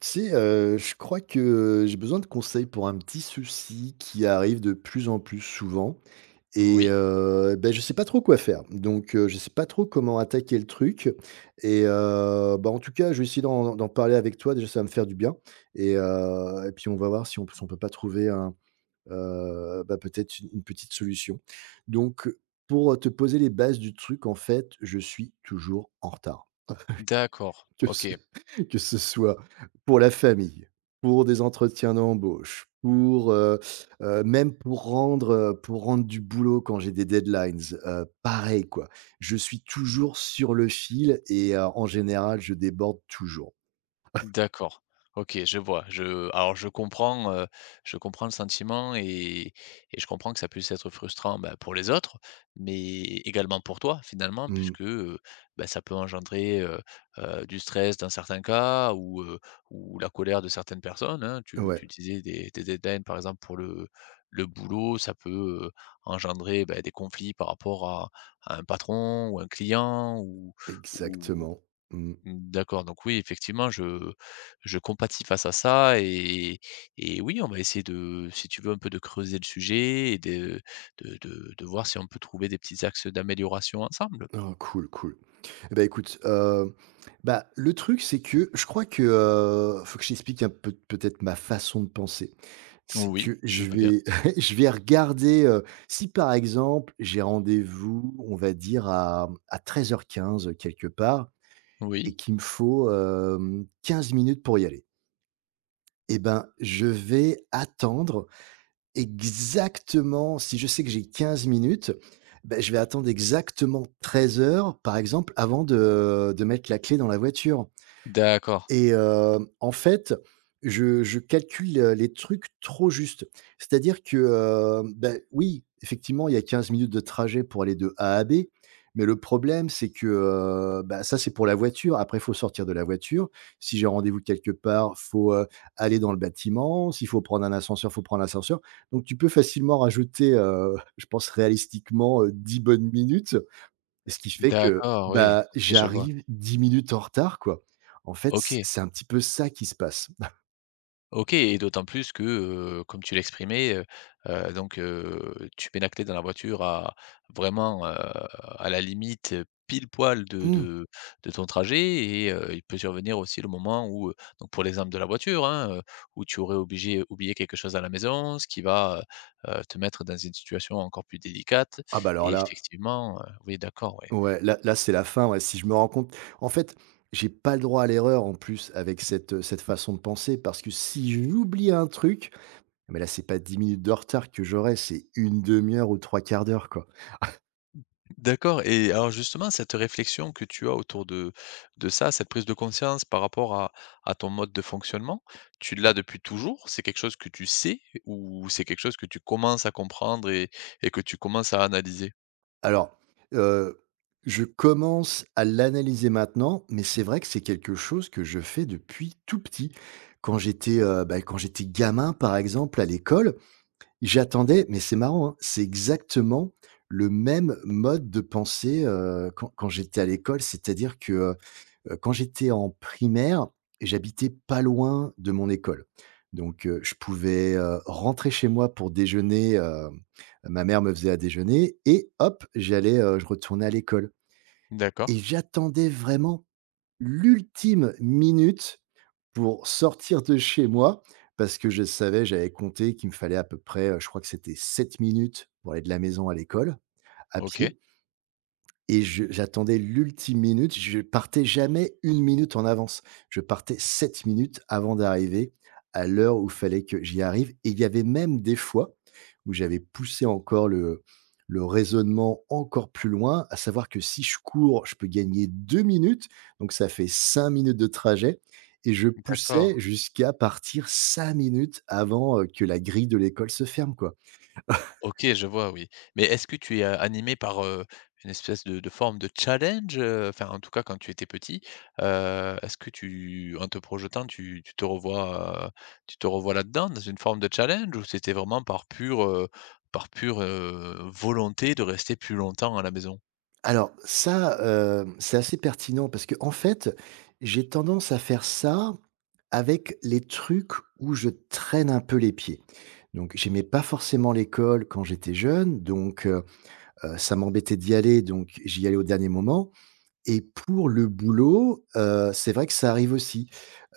Tu sais, je crois que j'ai besoin de conseils pour un petit souci qui arrive de plus en plus souvent et Oui, je sais pas trop quoi faire. Donc je sais pas trop comment attaquer le truc et en tout cas, je vais essayer d'en parler avec toi. Déjà, ça va me faire du bien et puis on va voir si on peut pas trouver un, peut-être une petite solution. Donc pour te poser les bases du truc, en fait, je suis toujours en retard. d'accord, Que ce OK, que ce soit pour la famille, pour des entretiens d'embauche, pour, même pour rendre du boulot quand j'ai des deadlines, pareil quoi. Je suis toujours sur le fil et en général, je déborde toujours. d'accord, OK, je vois. Je alors je comprends le sentiment et je comprends que ça puisse être frustrant, bah, pour les autres, mais également pour toi finalement Mmh, puisque, bah, ça peut engendrer, du stress dans certains cas ou la colère de certaines personnes, hein. Tu ouais, tu disais des deadlines par exemple pour le boulot, ça peut, heu, engendrer, bah, des conflits par rapport à un patron ou un client ou exactement. Mmh. D'accord, donc oui, effectivement, je compatis face à ça et oui, on va essayer de si tu veux, un peu de creuser le sujet et de voir si on peut trouver des petits axes d'amélioration ensemble. Oh cool, cool. Eh ben écoute, le truc, c'est que je crois que, faut que je t'explique un peu peut-être ma façon de penser. C'est Oui, que je je veux bien. vais je vais regarder, si par exemple j'ai rendez-vous, on va dire à 13h15 quelque part et Oui. qu'il me faut, 15 minutes pour y aller et ben, je vais attendre. Exactement, si je sais que j'ai 15 minutes, bah, je vais attendre exactement 13h, par exemple, avant de mettre la clé dans la voiture. D'accord, Et en fait, je calcule, les trucs trop juste. C'est-à-dire que, oui, effectivement, il y a 15 minutes de trajet pour aller de A à B, mais le problème, c'est que, ça, c'est pour la voiture. Après, il faut sortir de la voiture. Si j'ai rendez-vous quelque part, faut, aller dans le bâtiment. S'il faut prendre un ascenseur, faut prendre l'ascenseur. Donc tu peux facilement rajouter, je pense réalistiquement, 10 bonnes minutes. Et ce qui fait que, d'accord, oui. bah, OK, je vois. j'arrive 10 minutes en retard, quoi. En fait, c OK. c'est un petit peu ça qui se passe. OK et d'autant plus que, comme tu l'exprimais, donc tu pénaclais dans la voiture à vraiment, à la limite, pile poil de Mmh. de de ton trajet et il peut survenir aussi le moment où, donc pour l'exemple de la voiture, hein, où tu aurais obligé oublié quelque chose à la maison, ce qui va, te mettre dans une situation encore plus délicate Ah bah, alors et là, effectivement, oui d'accord, ouais. ouais, là là, c'est la fin, ouais, si je me rends compte en fait, j'ai pas le droit à l'erreur, en plus, avec cette, cette façon de penser parce que si j'oublie un truc, mais là, c'est pas 10 minutes de retard que j'aurai, c'est une demi heure ou trois quarts d'heure, quoi. D'accord et alors justement, cette réflexion que tu as autour de ça, cette prise de conscience par rapport à ton mode de fonctionnement, tu l'as depuis toujours? C'est quelque chose que tu sais ou c'est quelque chose que tu commences à comprendre et que tu commences à analyser? Alors, heu, je commence à l'analyser maintenant, mais c'est vrai que c'est quelque chose que je fais depuis tout petit. Quand j'étais, quand j'étais gamin, par exemple, à l'école, j'attendais, mais c'est marrant, hein, c'est exactement le même mode de pensée, quand j'étais à l'école. C'est-à-dire que, quand j'étais en primaire, j'habitais pas loin de mon école. Donc je pouvais, rentrer chez moi pour déjeuner, ma mère me faisait à déjeuner et hop, j'allais, je retournais à l'école D'accord, et j'attendais vraiment l'ultime minute pour sortir de chez moi parce que je savais, j'avais compté qu'il me fallait à peu près, je crois que c'était 7 minutes pour aller de la maison à l'école à pied OK, et je j'attendais l'ultime minute, je partais jamais une minute en avance. Je partais 7 minutes avant d'arriver à l'heure où fallait que j'y arrive et il y avait même des fois où j'avais poussé encore le raisonnement encore plus loin, à savoir que si je cours, je peux gagner 2 minutes, donc ça fait 5 minutes de trajet et je d'accord. poussais jusqu'à partir 5 minutes avant, que la grille de l'école se ferme, quoi. OK, je vois, oui. Mais est-ce que tu es, animé par, une espèce de forme de challenge, heu? Enfin, en tout cas, quand tu étais petit, est-ce que tu en te projetant, tu te revois, tu te revois là-dedans, dans une forme de challenge? Ou c'était vraiment par pure, volonté de rester plus longtemps à la maison? Alors ça, c'est assez pertinent parce que en fait, j'ai tendance à faire ça avec les trucs où je traîne un peu les pieds. Donc j'aimais pas forcément l'école quand j'étais jeune, donc ça m'embêtait d'y aller, donc j'y allais au dernier moment. Et pour le boulot, c'est vrai que ça arrive aussi,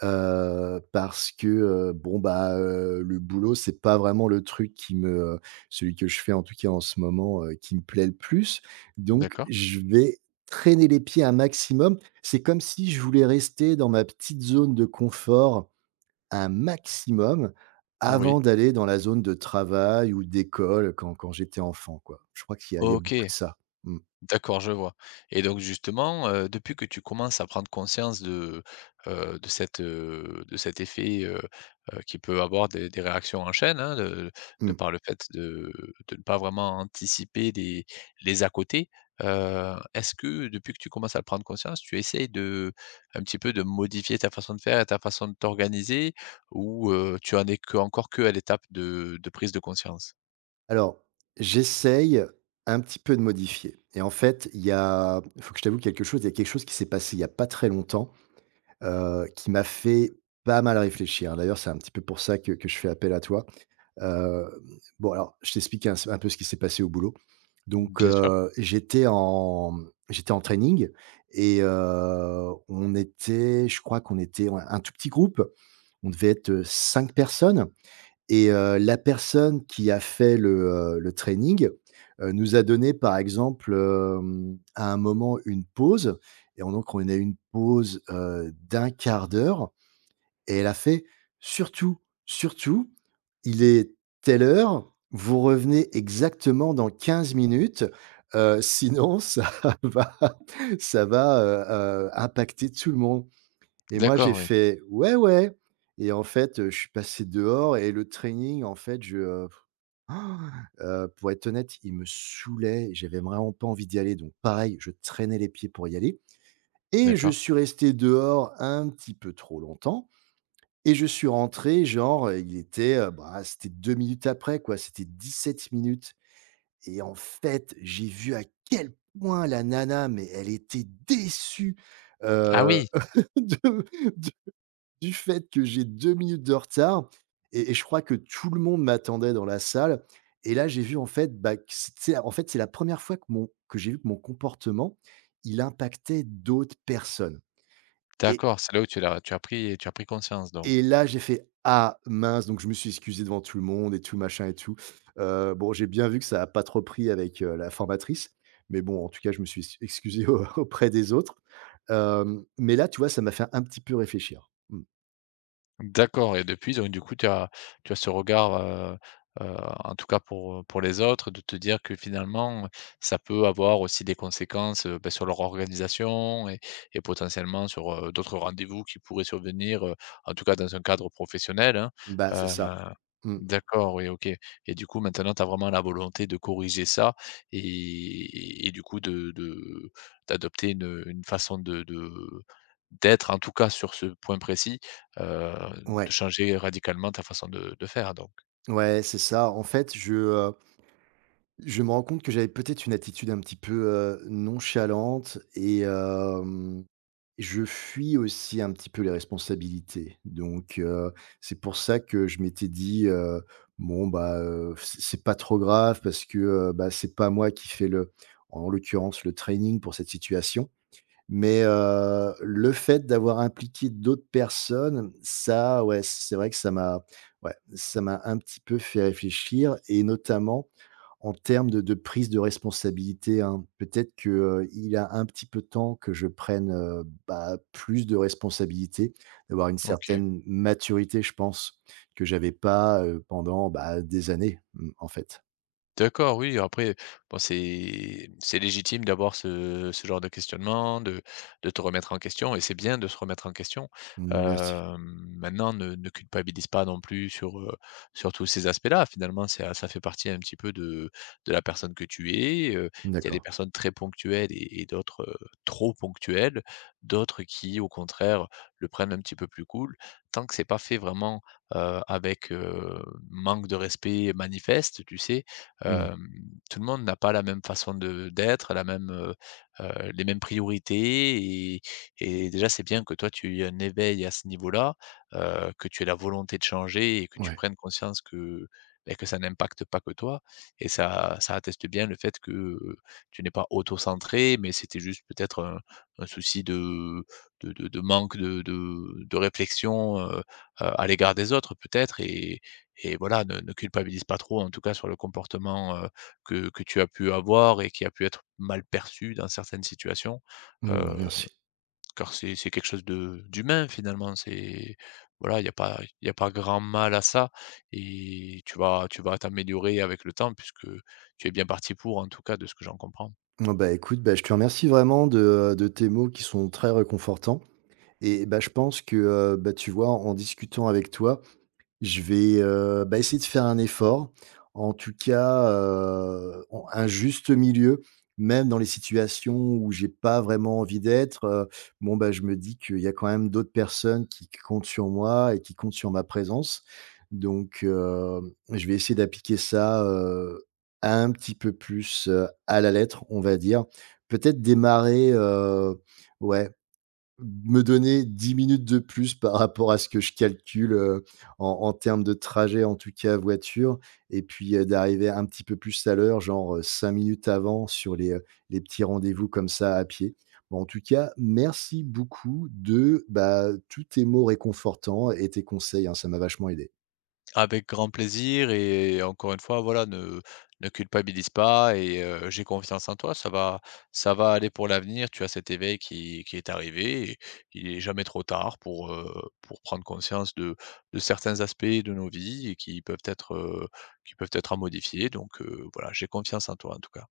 parce que, le boulot, c'est pas vraiment le truc qui me, celui que je fais en tout cas en ce moment, qui me plaît le plus. Donc D'accord, je vais traîner les pieds un maximum. C'est comme si je voulais rester dans ma petite zone de confort un maximum avant oui. d'aller dans la zone de travail ou d'école quand j'étais enfant, quoi. Je crois qu'il y a beaucoup OK. de ça. Mmh. D'accord, je vois et donc justement, depuis que tu commences à prendre conscience de cette, de cet effet, qui peut avoir des réactions en chaîne, hein, de Mmh. par le fait de ne pas vraiment anticiper les à côté, est-ce que depuis que tu commences à prendre conscience, tu essayes de un petit peu de modifier ta façon de faire et ta façon de t'organiser ou, tu en es que encore qu'à l'étape de prise de conscience? Alors, j'essaye un petit peu de modifier et en fait, il y a faut que je t'avoue quelque chose, il y a quelque chose qui s'est passé il y a pas très longtemps, qui m'a fait pas mal réfléchir. D'ailleurs, c'est un petit peu pour ça que je fais appel à toi. Hem, bon alors, je t'explique un peu ce qui s'est passé au boulot. Mmh. Donc, Bien sûr. J'étais en, j'étais en training et on était, je crois qu'on était, ouais, un tout petit groupe. On devait être, 5 personnes et la personne qui a fait le training, nous a donné, par exemple, à un moment, une pause et on donc on a eu une pause, d'un quart d'heure et elle a fait: «Surtout, surtout, il est telle heure, vous revenez exactement dans 15 minutes, sinon ça va ça va, impacter tout le monde». Et moi, j'ai D'accord, oui. fait: «Ouais, ouais», et en fait, je suis passé dehors et le training, en fait, pour être honnête, il me saoulait, j'avais vraiment pas envie d'y aller, donc pareil, je traînais les pieds pour y aller et je D'accord. suis resté dehors un petit peu trop longtemps et je suis rentré genre, il était, c'était 2 minutes après, quoi, c'était 17 minutes et en fait, j'ai vu à quel point la nana, mais elle était déçue. Mmh. Ah oui! de du fait que j'ai 2 minutes de retard et je crois que tout le monde m'attendait dans la salle et là, j'ai vu en fait, bah, que c'est en fait, c'est la première fois que mon que j'ai vu que mon comportement, il impactait d'autres personnes et D'accord, c'est là où tu as pris conscience donc. Là, j'ai fait: «Ah mince!», donc je me suis excusé devant tout le monde et tout machin et tout. Bon, j'ai bien vu que ça a pas trop pris avec, la formatrice, mais bon, en tout cas, je me suis ex excusé au auprès des autres. Mais là, tu vois, ça m'a fait un petit peu réfléchir. Mmh. D'accord et depuis donc du coup tu as ce regard, heu, en tout cas pour les autres, de te dire que finalement, ça peut avoir aussi des conséquences, bah, sur leur organisation et potentiellement sur, d'autres rendez-vous qui pourraient survenir, en tout cas dans un cadre professionnel, hein, Bah, c'est heu ça. Mmh. D'accord, oui, OK et du coup, maintenant, tu as vraiment la volonté de corriger ça et du coup de d'adopter une façon de d'être, en tout cas sur ce point précis, heu, de Ouais. changer radicalement ta façon de faire donc. Ouais, c'est ça. En fait, je me rends compte que j'avais peut-être une attitude un petit peu, nonchalante et je fuis aussi un petit peu les responsabilités. Donc c'est pour ça que je m'étais dit, «Bon, bah, c'est pas trop grave parce que, c'est pas moi qui fais le, en l'occurrence, le training pour cette situation». Mais, le fait d'avoir impliqué d'autres personnes, ça, ouais, c'est vrai que ça m'a, ouais, ça m'a un petit peu fait réfléchir, et notamment en termes de prise de responsabilité, hein. Peut-être que, il a un petit peu de temps que je prenne, plus de responsabilité, d'avoir une OK. certaine maturité, je pense, que j'avais pas, pendant, bah, des années, en fait. D'accord, oui, après, bon, c'est légitime d'avoir ce genre de questionnement, de te remettre en question et c'est bien de se remettre en question. Mmh, merci. Hem, maintenant ne culpabilise pas non plus sur, sur tous ces aspects-là. Finalement, ça fait partie un petit peu de la personne que tu es, il y a des D'accord. personnes très ponctuelles et d'autres, trop ponctuelles, d'autres qui, au contraire, le prennent un petit peu plus cool. Tant que c'est pas fait vraiment, avec, manque de respect manifeste, tu sais? Mmh, Hem, tout le monde n'a pas la même façon de d'être, la même, les mêmes priorités et déjà, c'est bien que toi, tu aies un éveil à ce niveau-là, que tu aies la volonté de changer et que tu ouais. prennes conscience que, beh, que ça n'impacte pas que toi et ça atteste bien le fait que, tu n'es pas auto-centré, mais c'était juste peut-être un souci de manque de réflexion, à l'égard des autres peut-être et voilà, ne culpabilise pas trop, en tout cas, sur le comportement, que tu as pu avoir et qui a pu être mal perçu dans certaines situations, Mmh, heu, merci. car c'est quelque chose de d'humain, finalement. C'est voilà, il y a pas grand mal à ça et tu vas t'améliorer avec le temps puisque tu es bien parti pour, en tout cas, de ce que j'en comprends. Oh bah, écoute, bah, je te remercie vraiment de tes mots qui sont très réconfortants, et bah, je pense que, tu vois, en discutant avec toi, je vais, essayer de faire un effort. En tout cas, on un juste milieu, même dans les situations où j'ai pas vraiment envie d'être, bon, bah, je me dis qu'il y a quand même d'autres personnes qui comptent sur moi et qui comptent sur ma présence. Donc, je vais essayer d'appliquer ça, un petit peu plus, à la lettre, on va dire. Peut-être démarrer, ouais, me donner 10 minutes de plus par rapport à ce que je calcule, en termes de trajet, en tout cas voiture, et puis, d'arriver un petit peu plus à l'heure, genre, 5 minutes avant sur les petits rendez-vous comme ça à pied. Bon, en tout cas, merci beaucoup de, bah, tous tes mots réconfortants et tes conseils, hein, ça m'a vachement aidé. Avec grand plaisir et encore une fois, voilà, ne culpabilise pas et j'ai confiance en toi, ça va aller pour l'avenir. Tu as cet éveil qui est arrivé et il est jamais trop tard pour prendre conscience de certains aspects de nos vies et qui peuvent être à modifier donc voilà, j'ai confiance en toi, en tout cas.